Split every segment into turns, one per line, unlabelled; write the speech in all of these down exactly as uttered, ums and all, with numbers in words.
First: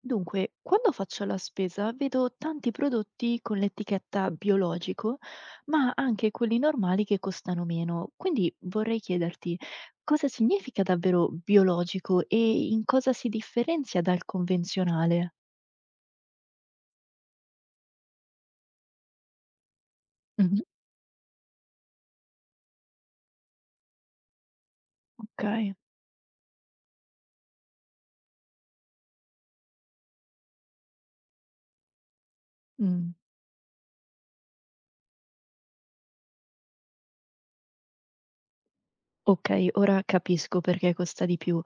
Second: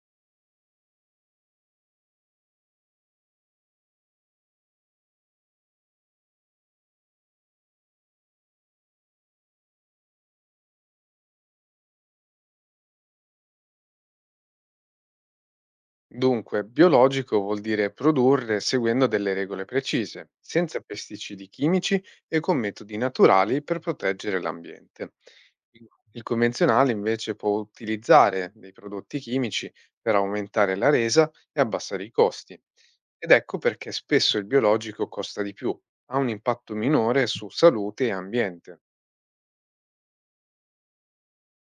Dunque, quando faccio la spesa vedo tanti prodotti con l'etichetta biologico, ma anche quelli normali che costano meno. Quindi vorrei chiederti cosa significa davvero biologico e in cosa si differenzia dal convenzionale?
Dunque, biologico vuol dire produrre seguendo delle regole precise,
Mhm.
senza pesticidi chimici e con metodi naturali per proteggere l'ambiente.
Ok,
Il il convenzionale invece può utilizzare dei prodotti chimici per aumentare la resa e abbassare i costi.
mm,
Ed ecco perché spesso il biologico costa di più, ha un impatto minore su salute e ambiente.
ok, ora capisco perché costa di più,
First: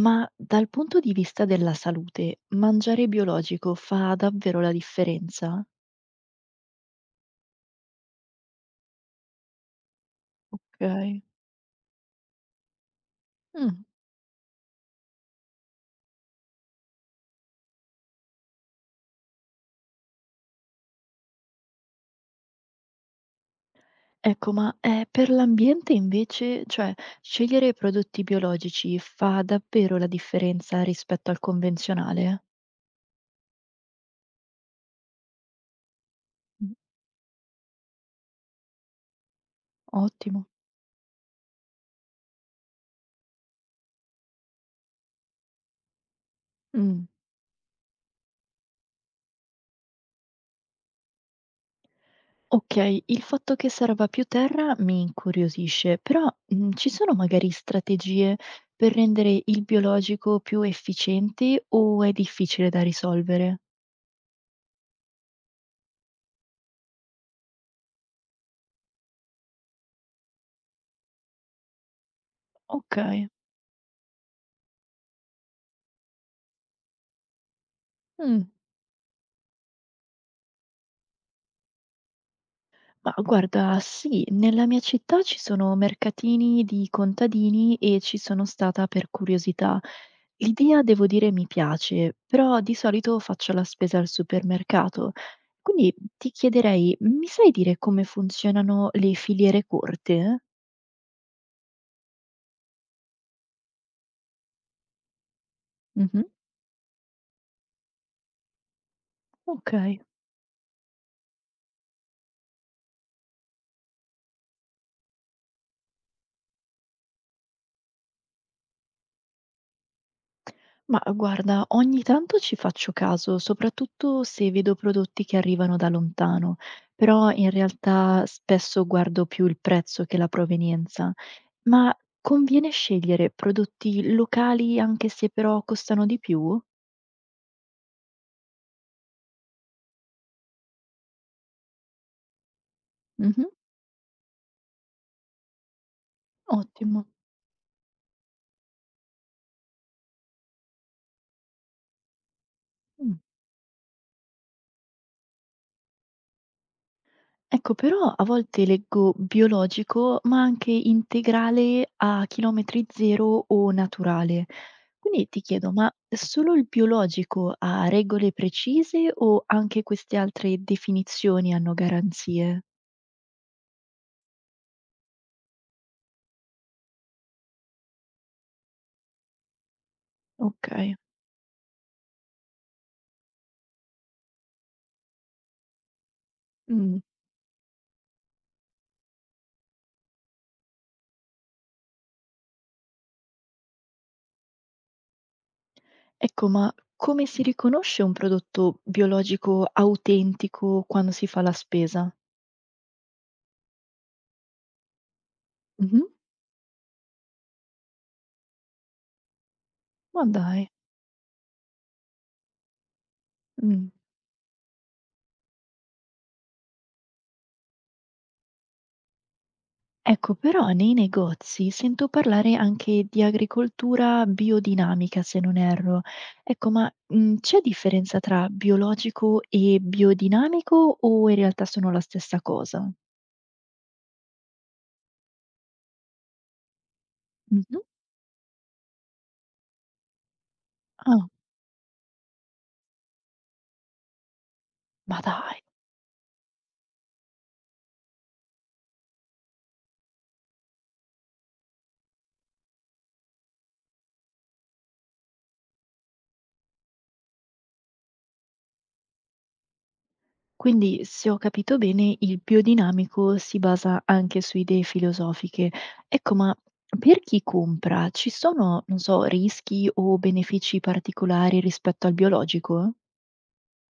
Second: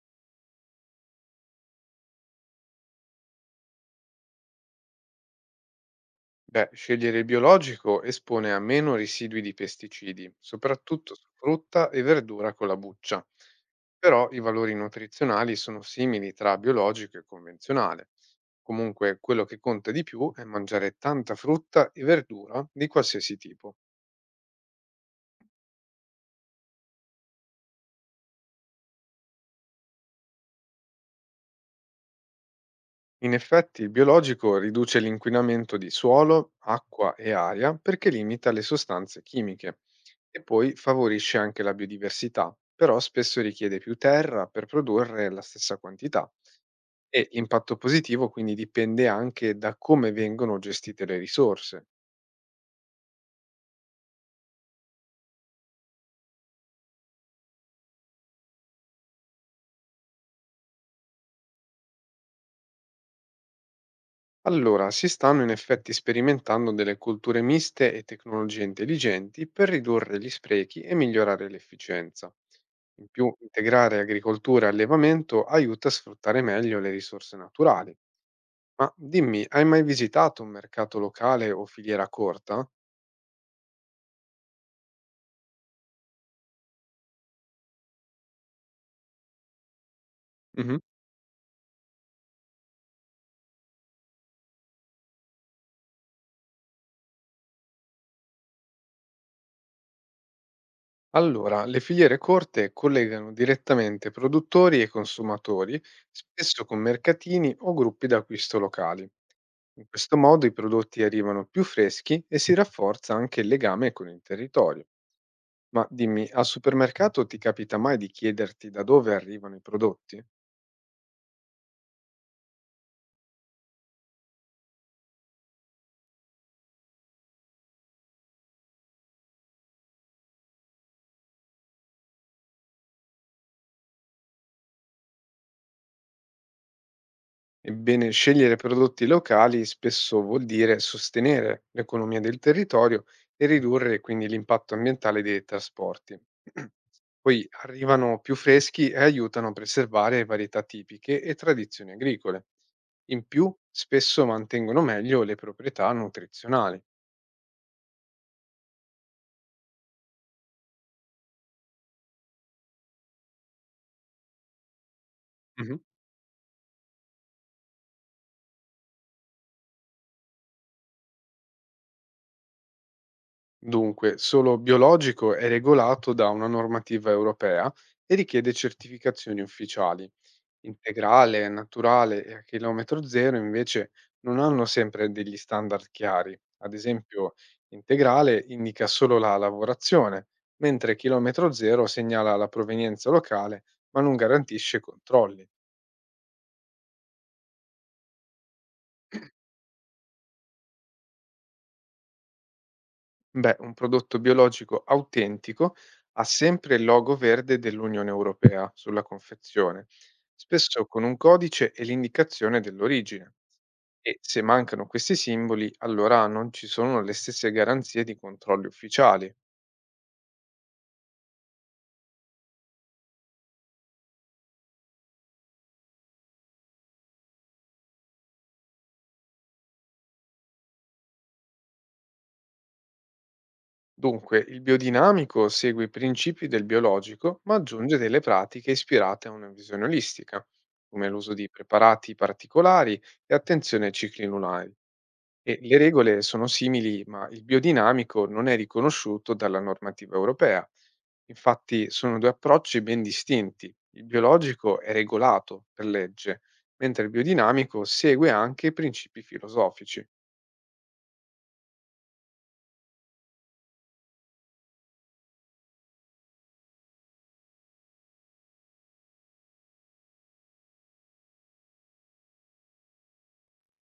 ma dal punto di vista della salute, mangiare biologico fa davvero la differenza?
Beh, scegliere il biologico espone a meno residui di pesticidi, soprattutto
Ok.
su frutta e verdura con la buccia.
Mm.
Però i valori nutrizionali sono simili tra biologico e convenzionale. Comunque, quello che conta di più è mangiare tanta frutta e verdura di qualsiasi tipo.
Ecco, ma, ehm, per l'ambiente invece, cioè, scegliere prodotti biologici fa davvero la differenza rispetto al convenzionale?
In effetti, il biologico riduce l'inquinamento di suolo,
Mh,
acqua e aria perché limita le sostanze chimiche e
ottimo.
poi favorisce anche la biodiversità, però spesso richiede più terra per produrre la stessa quantità
Mh,
e l'impatto positivo quindi dipende anche da come vengono gestite le risorse.
okay, il fatto che serva più terra mi incuriosisce, però, mhmm, ci sono magari strategie per rendere il biologico più efficiente o è difficile da risolvere?
Allora, si stanno in effetti sperimentando delle culture miste e tecnologie intelligenti per ridurre gli sprechi e migliorare l'efficienza. In
Okay.
più, integrare agricoltura e allevamento aiuta a sfruttare meglio le risorse naturali.
Mh.
Ma dimmi, hai mai visitato un mercato locale o filiera corta?
Ma guarda, sì, nella mia città ci sono mercatini di contadini e ci sono stata per curiosità.
Mhm.
L'idea, devo dire, mi piace, però di solito faccio la spesa al supermercato. Quindi ti chiederei, mi sai dire come funzionano le filiere corte?
Allora, le filiere corte collegano direttamente produttori e consumatori,
Mhm.
spesso con mercatini o gruppi d'acquisto locali. In
Ok.
questo modo i prodotti arrivano più freschi e si rafforza anche il legame con il territorio. Ma dimmi, al supermercato ti capita mai di chiederti da dove arrivano i prodotti?
Ma guarda, ogni tanto ci faccio caso, soprattutto se vedo prodotti che arrivano da lontano, però in realtà spesso guardo più il prezzo che la provenienza. Ma conviene scegliere prodotti locali anche se però costano di più?
Ebbene, scegliere prodotti locali spesso vuol dire sostenere l'economia del territorio
Mhm.
e ridurre quindi l'impatto ambientale dei trasporti.
Ottimo.
Poi arrivano più freschi e aiutano a preservare varietà tipiche e tradizioni agricole.
Mm.
In più, spesso mantengono meglio le proprietà nutrizionali.
Ecco, però a volte leggo biologico, ma anche integrale a chilometri zero o naturale. Quindi ti chiedo,
Mhm.
ma solo il biologico ha regole precise o anche queste altre definizioni hanno garanzie?
Dunque, solo biologico è regolato da una normativa europea e richiede certificazioni ufficiali.
Ok.
Integrale, naturale e a chilometro zero invece non hanno sempre degli standard chiari. Ad
Mm.
esempio, integrale indica solo la lavorazione, mentre chilometro zero segnala la provenienza locale, ma non garantisce controlli.
Ecco, ma come si riconosce un prodotto biologico autentico quando si fa la spesa?
Beh, un prodotto biologico autentico
Mh-mh.
ha sempre il logo verde dell'Unione Europea sulla confezione,
Ma dai.
spesso con un codice e l'indicazione dell'origine.
Mh.
E se mancano questi simboli, allora non ci sono le stesse garanzie di controlli ufficiali.
Ecco, però nei negozi sento parlare anche di agricoltura biodinamica, se non erro. Ecco, ma, mhmm, c'è differenza tra biologico e biodinamico o in realtà sono la stessa cosa?
Dunque, il biodinamico segue i principi del biologico, ma
Mh-mh.
aggiunge delle pratiche ispirate a una visione olistica, come
Ah,
l'uso di preparati particolari e attenzione ai cicli lunari.
ma dai.
E le regole sono simili, ma il biodinamico non è riconosciuto dalla normativa europea. Infatti sono due approcci ben distinti. Il biologico è regolato per legge, mentre il biodinamico segue anche i principi filosofici.
Quindi, se ho capito bene, il biodinamico si basa anche su idee filosofiche. Ecco, ma per chi compra ci sono, non so, rischi o benefici particolari rispetto al biologico?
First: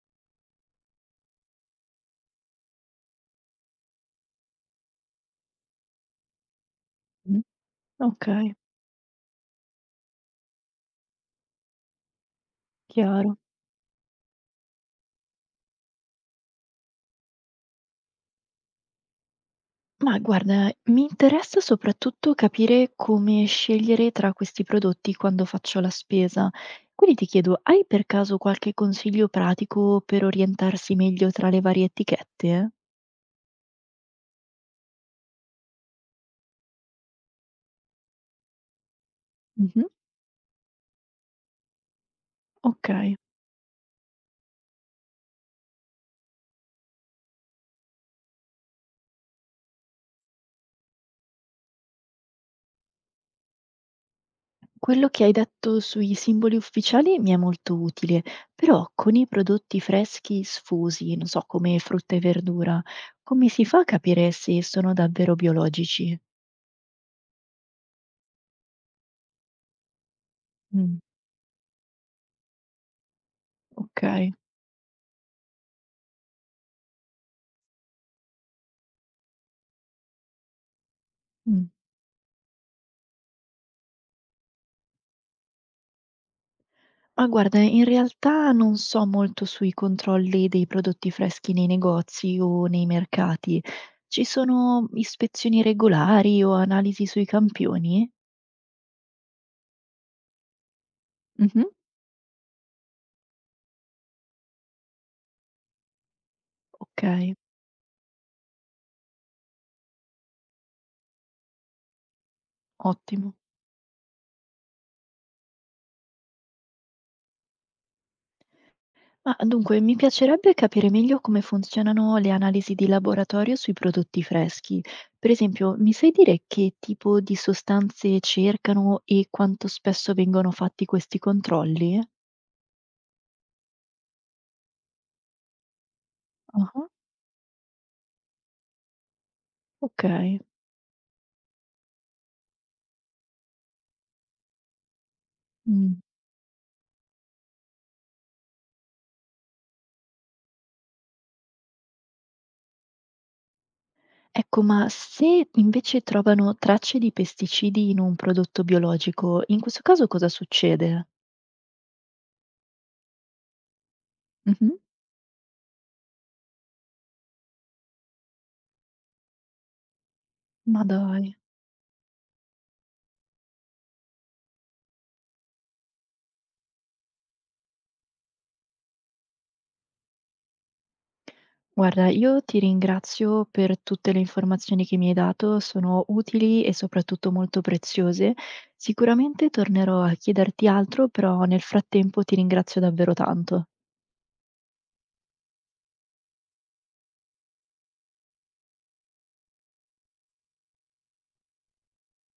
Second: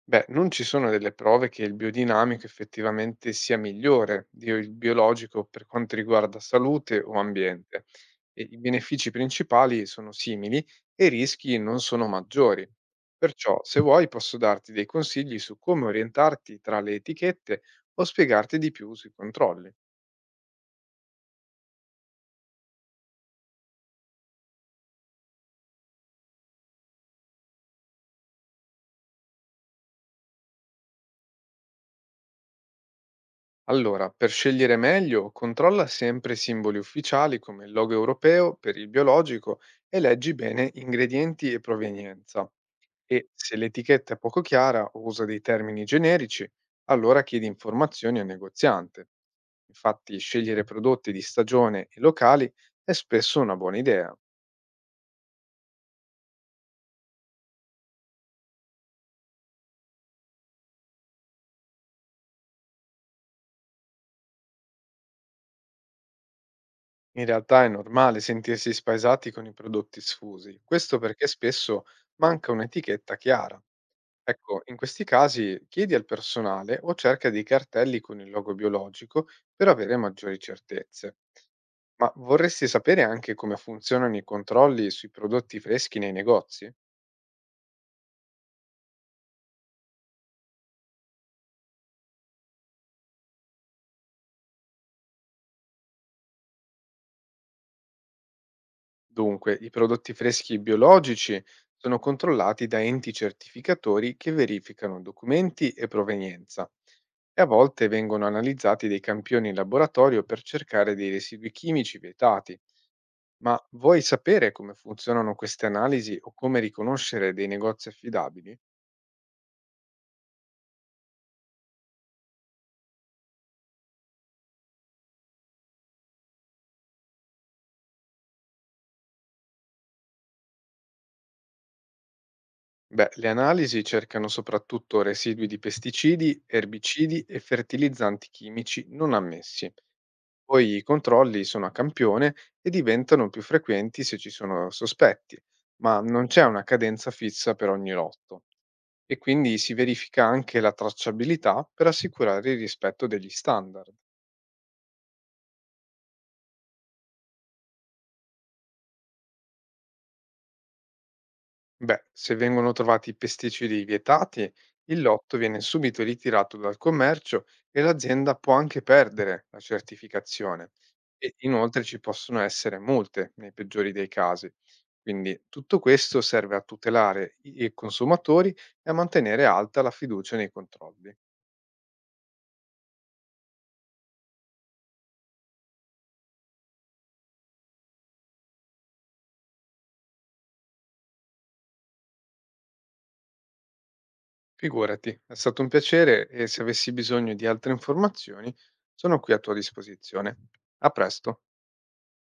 Beh, non ci sono delle prove che il biodinamico effettivamente sia migliore di il biologico per quanto riguarda salute o
Mh.
ambiente. E
Okay,
i benefici principali sono simili e i rischi non sono maggiori.
chiaro.
Perciò, se vuoi, posso darti dei consigli su come orientarti tra le etichette o spiegarti di più sui controlli.
Ma guarda, mi interessa soprattutto capire come scegliere tra questi prodotti quando faccio la spesa. Quindi ti chiedo, hai per caso qualche consiglio pratico per orientarsi meglio tra le varie etichette?
Allora, per scegliere meglio, controlla sempre i simboli ufficiali come il logo europeo per il biologico
Mh-mh.
e leggi bene ingredienti e provenienza.
Okay.
E se l'etichetta è poco chiara o usa dei termini generici, allora chiedi informazioni al negoziante. Infatti, scegliere prodotti di stagione e locali è spesso una buona idea.
Quello che hai detto sui simboli ufficiali mi è molto utile, però con i prodotti freschi sfusi, non so, come frutta e verdura, come si fa a capire se sono davvero biologici?
In realtà è normale sentirsi spaesati con i prodotti sfusi, questo
Mh,
perché spesso manca un'etichetta chiara.
okay.
Ecco, in questi casi chiedi al personale o cerca dei cartelli con il logo biologico per avere maggiori certezze.
Mh.
Ma vorresti sapere anche come funzionano i controlli sui prodotti freschi nei negozi?
Ma guarda, in realtà non so molto sui controlli dei prodotti freschi nei negozi o nei mercati. Ci sono ispezioni regolari o analisi sui campioni?
Dunque, i prodotti freschi biologici
Mhm.
sono controllati da enti certificatori che verificano documenti e provenienza
Ok,
e a volte vengono analizzati dei campioni in laboratorio per cercare dei residui chimici vietati.
ottimo.
Ma vuoi sapere come funzionano queste analisi o come riconoscere dei negozi affidabili?
Ma dunque, mi piacerebbe capire meglio come funzionano le analisi di laboratorio sui prodotti freschi. Per esempio, mi sai dire che tipo di sostanze cercano e quanto spesso vengono fatti questi controlli?
Beh, le analisi cercano soprattutto residui di pesticidi,
Ah,
erbicidi e fertilizzanti chimici non ammessi.
ok.
Poi i controlli sono a campione e diventano più frequenti se ci sono sospetti, ma
Mm.
non c'è una cadenza fissa per ogni lotto e quindi si verifica anche la tracciabilità per assicurare il rispetto degli standard.
Ecco, ma se invece trovano tracce di pesticidi in un prodotto biologico, in questo caso cosa succede?
Beh, se vengono trovati pesticidi vietati,
Mhm.
il lotto viene subito ritirato dal commercio e l'azienda può anche perdere la certificazione.
Ma
E
dai,
inoltre ci possono essere multe nei peggiori dei casi. Quindi tutto questo serve a tutelare i i consumatori e a mantenere alta la fiducia nei controlli.
guarda, io ti ringrazio per tutte le informazioni che mi hai dato, sono utili e soprattutto molto preziose. Sicuramente tornerò a chiederti altro, però nel frattempo ti ringrazio davvero tanto.
Figurati, è stato un piacere e se avessi bisogno di altre informazioni sono qui a tua disposizione. A presto.